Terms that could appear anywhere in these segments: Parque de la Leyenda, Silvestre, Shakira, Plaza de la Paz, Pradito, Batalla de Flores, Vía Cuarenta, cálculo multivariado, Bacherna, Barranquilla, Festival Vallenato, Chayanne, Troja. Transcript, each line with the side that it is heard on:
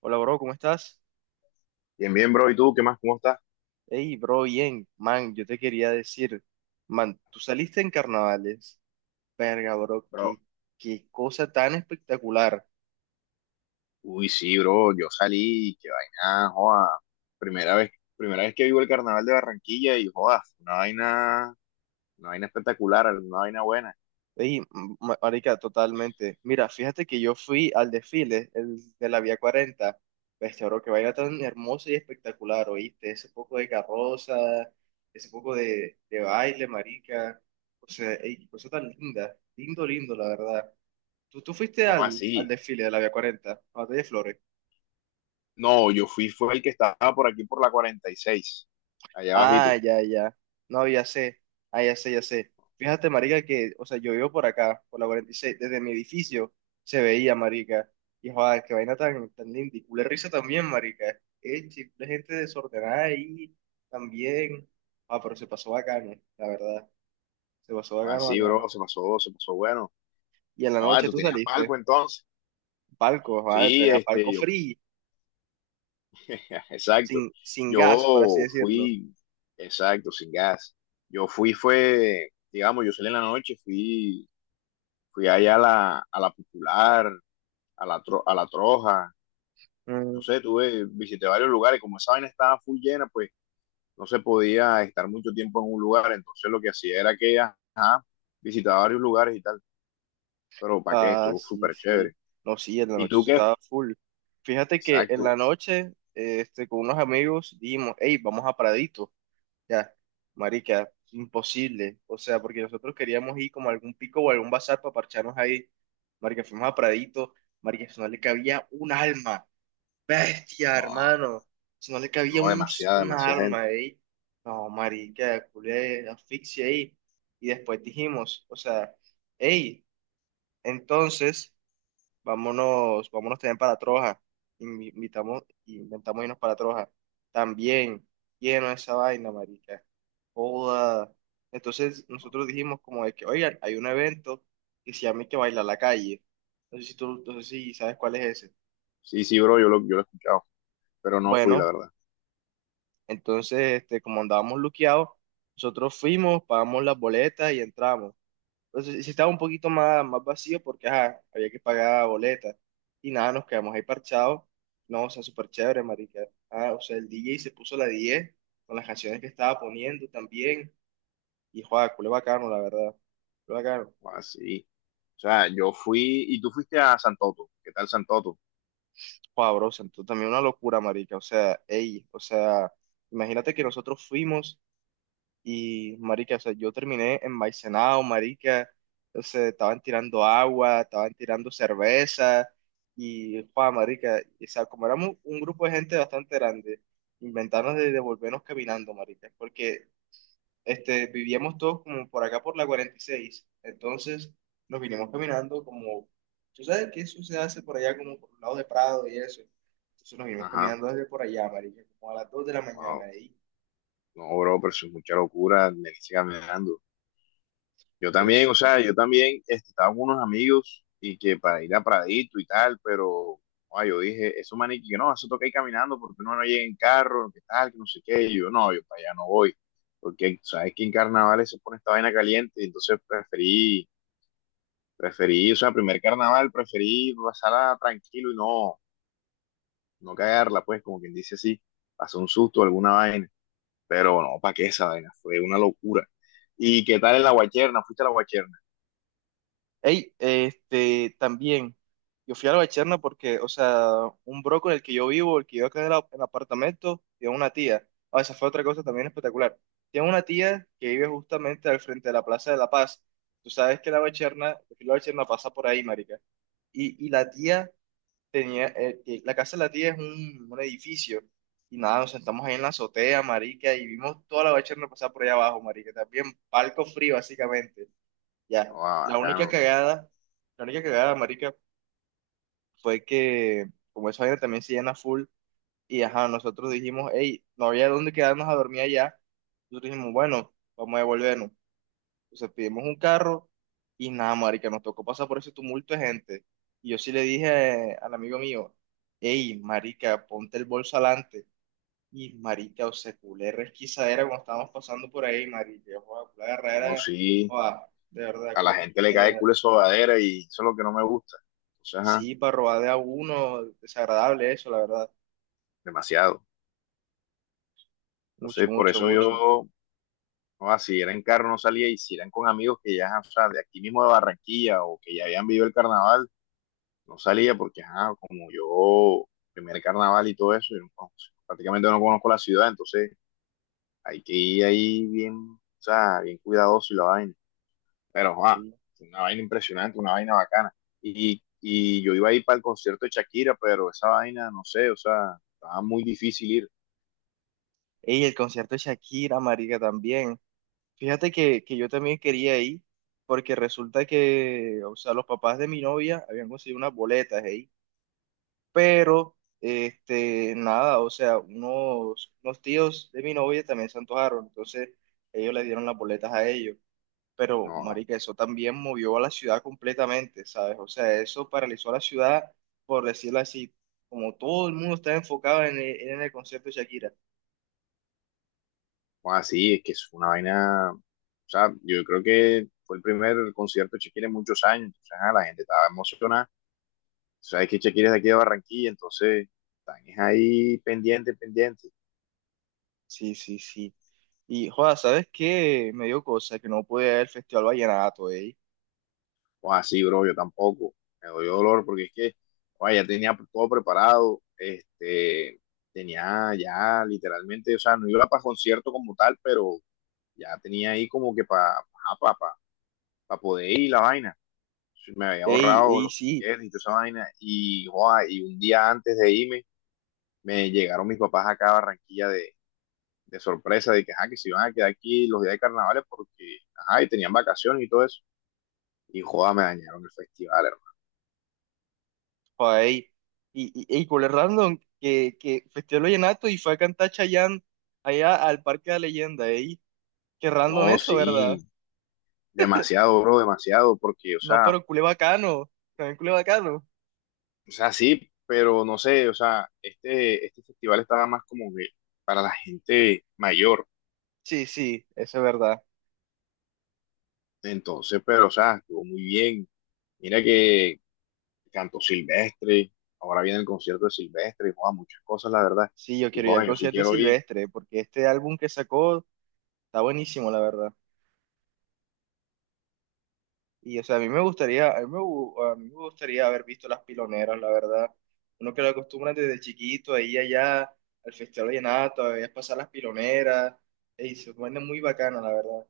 right: Hola, bro, ¿cómo estás?
left: Bien, bien, bro. ¿Y tú qué más? ¿Cómo estás?
right: Hey, bro, bien. Man, yo te quería decir, man, tú saliste en carnavales. Verga, bro,
left: Bro,
right: qué cosa tan espectacular.
left: sí, bro. Yo salí, qué vaina, joda. Primera vez, primera vez que vivo el carnaval de Barranquilla y joda, una vaina espectacular, una vaina buena.
right: Hey, marica, totalmente. Mira, fíjate que yo fui al desfile, el de la Vía Cuarenta. Bestia, bro, que vaina tan hermosa y espectacular, ¿oíste? Ese poco de carroza, ese poco de baile, marica. O sea, ey, qué cosa tan linda. Lindo, lindo, la verdad. ¿Tú fuiste
left: ¿Cómo
right: al
left: así?
right: desfile de la Vía Cuarenta, a la Batalla de Flores?
left: No, yo fui, fue el que estaba por aquí por la 46, allá
right: Ah,
left: abajito.
right: ya, ya. No, ya sé. Ah, ya sé, ya sé. Fíjate, marica, que, o sea, yo vivo por acá, por la 46, desde mi edificio se veía, marica. Y joder, qué vaina tan linda. Y culé risa también, marica. La gente desordenada ahí también. Ah, pero se pasó bacano, la verdad. Se pasó bacano,
left: Así,
right: bacano.
left: bro, se pasó bueno.
right: Y en la
left: Joda,
right: noche
left: ¿tú
right: tú
left: tenías
right: saliste.
left: palco entonces?
right: Palco, joder,
left: Sí,
right: tenía palco
left: yo
right: free,
left: exacto.
right: sin gas, por así
left: Yo
right: decirlo.
left: fui, exacto, sin gas. Fue, digamos, yo salí en la noche, fui allá a la Popular, a la, a la Troja, no sé, visité varios lugares, como esa vaina estaba full llena, pues no se podía estar mucho tiempo en un lugar, entonces lo que hacía era que, ajá, visitaba varios lugares y tal, pero ¿para qué?
right: Ah,
left: Estuvo
right: sí,
left: súper
right: sí.
left: chévere.
right: No, sí, en la
left: ¿Y
right: noche
left: tú
right: eso
left: qué?
right: estaba full. Fíjate que en la
left: Exacto.
right: noche, con unos amigos dijimos, hey, vamos a Pradito. Ya, marica, imposible. O sea, porque nosotros queríamos ir como a algún pico o a algún bazar para parcharnos ahí. Marica, fuimos a Pradito. Marica, eso no le cabía un alma. Bestia,
left: No,
right: hermano. Si no le cabía
left: no, demasiada,
right: un
left: demasiada
right: arma
left: gente.
right: ahí. No, marica, culé, asfixia ahí. Y después dijimos, o sea, hey, entonces... Vámonos, vámonos también para Troja. Invitamos, inventamos irnos para Troja. También, lleno de esa vaina, marica. Joda. Entonces nosotros dijimos como de que, oigan, hay un evento que se llama y que baila la calle. No sé si tú, no sé si sabes cuál es ese.
left: Sí, sí, bro, yo lo he escuchado, pero no fui, la
right: Bueno,
left: verdad.
right: entonces, como andábamos luqueados, nosotros fuimos, pagamos las boletas y entramos. Entonces, sí estaba un poquito más vacío porque ajá, había que pagar boleta. Y nada, nos quedamos ahí parchados. No, o sea, súper chévere, marica. Ah, o sea, el DJ se puso la 10 con las canciones que estaba poniendo también. Y joder, culé bacano, la verdad. Culé bacano.
left: Así. O sea, yo fui y tú fuiste a Santoto. ¿Qué tal Santoto?
right: Joder, bro, se entró también una locura, marica. O sea, ey, o sea, imagínate que nosotros fuimos. Y, marica, o sea, yo terminé envaicenado, marica. O sea, estaban tirando agua, estaban tirando cerveza. Y, pa, marica, o sea, como éramos un grupo de gente bastante grande, inventaron de devolvernos caminando, marica. Porque, este, vivíamos todos como por acá por la 46. Entonces, nos vinimos caminando como... ¿Tú sabes que eso se hace por allá como por el lado de Prado y eso? Entonces nos vinimos
left: Ajá.
right: caminando desde por allá, marica, como a las 2 de la mañana
left: Wow.
right: ahí.
left: No, bro, pero eso es mucha locura. Me sigue caminando. Yo
right: Pero
left: también, o
right: sí,
left: sea, yo también este, estaba con unos amigos y que para ir a Pradito y tal, pero ah, yo dije, eso maniquí, no, eso toca ir caminando porque uno no llega en carro, que tal, que no sé qué. Y yo, no, yo para allá no voy. Porque sabes que en carnavales se pone esta vaina caliente, y entonces preferí, o sea, primer carnaval preferí pasarla tranquilo y no cagarla, pues, como quien dice así, pasó un susto, alguna vaina, pero no, ¿para qué esa vaina? Fue una locura. ¿Y qué tal en la guacherna? ¿Fuiste a la guacherna?
right: También, yo fui a la Bacherna porque, o sea, un bro con el que yo vivo, el que yo acá en el apartamento, tiene una tía. Ah, esa fue otra cosa también espectacular. Tiene una tía que vive justamente al frente de la Plaza de la Paz. Tú sabes que la Bacherna pasa por ahí, marica. Y la tía tenía, la casa de la tía es un edificio. Y nada, nos sentamos ahí en la azotea, marica, y vimos toda la Bacherna pasar por allá abajo, marica. También palco frío, básicamente. Ya,
left: No, ah,
right: la única
left: bacano.
right: cagada, la única cagada, marica, fue que como esa vaina también se llena full y ajá, nosotros dijimos, hey, no había dónde quedarnos a dormir allá, nosotros dijimos, bueno, vamos a devolvernos. Entonces pedimos un carro y nada, marica, nos tocó pasar por ese tumulto de gente. Y yo sí le dije al amigo mío, hey, marica, ponte el bolso adelante. Y marica, o sea, culé resquisadera cuando estábamos pasando por ahí, marica, joda, culé
left: No,
right: agarradera,
left: sí,
right: joda, de verdad,
left: a
right: culé
left: la gente le cae el
right: resquisadera.
left: culo de sobadera y eso es lo que no me gusta. Entonces, ajá,
right: Sí, para robar de a uno, desagradable eso, la verdad.
left: demasiado.
right: Mucho,
left: Entonces, por
right: mucho,
left: eso
right: mucho.
left: yo, no, ah, si era en carro no salía y si eran con amigos que ya, o sea, de aquí mismo de Barranquilla o que ya habían vivido el carnaval, no salía porque, ajá, como yo, primer carnaval y todo eso, yo no- prácticamente no conozco la ciudad, entonces hay que ir ahí bien, o sea, bien cuidadoso y la vaina. Pero, joa,
right: Sí.
left: fue una vaina impresionante, una vaina bacana. Y yo iba a ir para el concierto de Shakira, pero esa vaina, no sé, o sea, estaba muy difícil ir.
right: Y el concierto de Shakira, marica, también. Fíjate que yo también quería ir, porque resulta que, o sea, los papás de mi novia habían conseguido unas boletas ahí. Pero, este, nada, o sea, unos tíos de mi novia también se antojaron, entonces ellos le dieron las boletas a ellos. Pero
left: No,
right: marica, eso también movió a la ciudad completamente, ¿sabes? O sea, eso paralizó a la ciudad, por decirlo así, como todo el mundo está enfocado en en el concierto de Shakira.
left: así, es que es una vaina, o sea, yo creo que fue el primer concierto de Shakira en muchos años, entonces ah, la gente estaba emocionada. Tú sabes que Shakira es de aquí de Barranquilla, entonces están es ahí pendiente, pendiente.
right: Sí, sí, sí. Y, joda, ¿sabes qué? Me dio cosa que no pude ir al Festival Vallenato, ey.
left: O así, bro, yo tampoco. Me doy dolor porque es que, oye, ya tenía todo preparado, este, tenía ya literalmente, o sea, no iba para concierto como tal, pero ya tenía ahí como que para pa poder ir la vaina. Me había
right: Ey,
left: ahorrado
right: ey,
left: los
right: sí,
left: tickets y toda esa vaina. Y, joa, y un día antes de irme, me llegaron mis papás acá a Barranquilla de sorpresa, de que, ajá, que se iban a quedar aquí los días de carnavales porque, ajá, y tenían vacaciones y todo eso. Y joda, me dañaron el festival, hermano.
right: joda, ey. Y, ey, con el random, que Festival Vallenato y fue a cantar Chayanne allá al Parque de la Leyenda, ey. Qué random
left: No,
right: eso,
left: sí,
right: ¿verdad?
left: demasiado, bro, demasiado, porque,
right: No, pero culé bacano, también culé bacano.
left: o sea, sí, pero no sé, o sea, este festival estaba más como que para la gente mayor,
right: Sí, sí, eso es verdad.
left: entonces, pero, o sea, estuvo muy bien. Mira que cantó Silvestre, ahora viene el concierto de Silvestre, joda, muchas cosas, la verdad,
right: Sí, yo
left: y
right: quiero ir al
left: joda, yo sí
right: concierto de
left: quiero ir,
right: Silvestre, porque este álbum que sacó está buenísimo, la verdad. Y, o sea, a mí me gustaría, a mí me gustaría haber visto Las Piloneras, la verdad. Uno que lo acostumbra desde chiquito, ahí allá, al Festival Vallenato, a veces pasar Las Piloneras. Y se pone muy bacano, la verdad.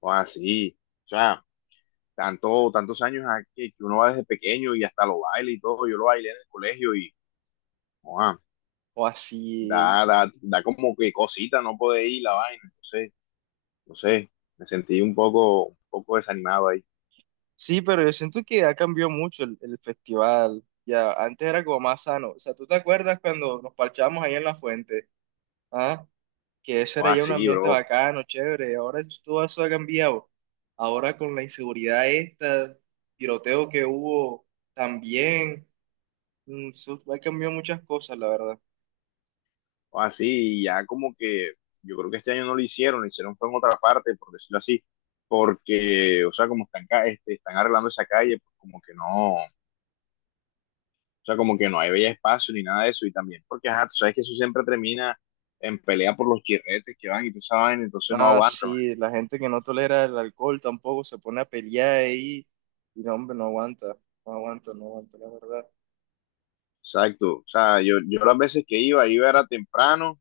left: joda, sí, o sea, tantos años a que uno va desde pequeño y hasta lo baila y todo, yo lo bailé en el colegio y, joda,
right: O así.
left: da como que cosita, no poder ir la vaina, entonces no sé, me sentí un poco desanimado ahí.
right: Sí, pero yo siento que ha cambiado mucho el festival. Ya, antes era como más sano. O sea, ¿tú te acuerdas cuando nos parchábamos ahí en La Fuente? ¿Ah? Que eso
left: O
right: era ya un
left: así,
right: ambiente
left: bro,
right: bacano, chévere. Ahora todo eso ha cambiado. Ahora con la inseguridad esta, tiroteo que hubo también, eso ha cambiado muchas cosas, la verdad.
left: o así, y ya como que yo creo que este año no lo hicieron, lo hicieron fue en otra parte, por decirlo así, porque, o sea, como están, este, están arreglando esa calle, pues como que no, o sea, como que no hay bella espacio ni nada de eso, y también porque, ajá, tú sabes que eso siempre termina en pelea por los chirretes que van y tú sabes, entonces no
right: Ah,
left: aguantan.
right: sí, la gente que no tolera el alcohol tampoco se pone a pelear ahí y no, hombre, no aguanta, no aguanta, no aguanta, la verdad.
left: Exacto, o sea, yo las veces que iba, iba era temprano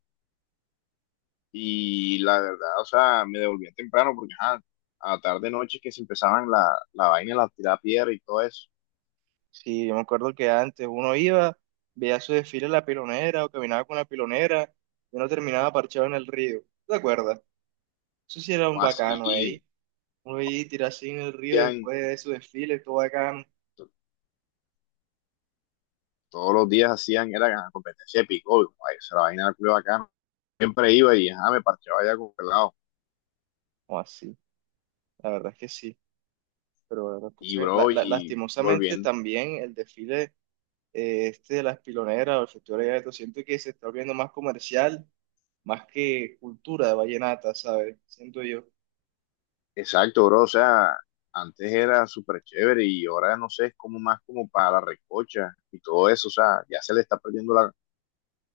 left: y la verdad, o sea, me devolvía temprano porque ajá, a tarde noche que se empezaban la vaina, la tirada piedra y todo eso.
right: Sí, yo me acuerdo que antes uno iba, veía su desfile en la pilonera o caminaba con la pilonera y uno terminaba parchado en el río. ¿Te acuerdas? Eso sí era un
left: O así,
right: bacano
left: y
right: ahí. Oye, tirarse en el río
left: hacían-
right: después de su desfile, todo bacano.
left: to- todos los días hacían, era ajá, competencia de pico, esa era la vaina era acá. Siempre iba y ajá, me parchaba allá con pelado.
right: O así, la verdad es que sí. Pero la
left: Y
right: cosa
left: bro, y
right: lastimosamente
left: volviendo,
right: también el desfile de las piloneras o el Festival de Vallenato, siento que se está volviendo más comercial, más que cultura de vallenata, ¿sabes? Siento yo.
left: exacto, bro, o sea, antes era súper chévere y ahora no sé, es como más como para la recocha y todo eso, o sea, ya se le está perdiendo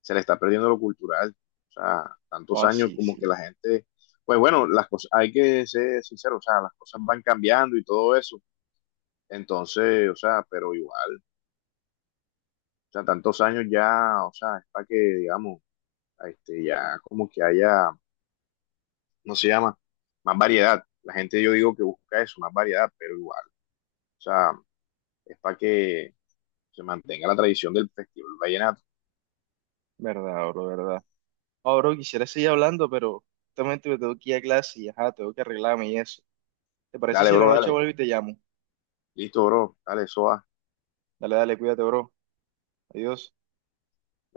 left: se le está perdiendo lo cultural. O sea,
right: O
left: tantos años
right: así,
left: como que
right: sí.
left: la gente, pues bueno, las cosas, hay que ser sincero, o sea, las cosas van cambiando y todo eso. Entonces, o sea, pero igual, o sea, tantos años ya, o sea, es para que, digamos, este, ya como que haya, ¿no se llama? Más variedad. La gente yo digo que busca eso, más variedad, pero igual, o sea, es para que se mantenga la tradición del festival vallenato.
right: Verdad, bro, verdad. Oh, bro, quisiera seguir hablando, pero justamente me tengo que ir a clase y ajá, tengo que arreglarme y eso. ¿Te parece
left: Dale,
right: si en la
left: bro,
right: noche
left: dale.
right: vuelvo y te llamo?
left: Listo, bro. Dale, eso va.
right: Dale, dale, cuídate, bro. Adiós.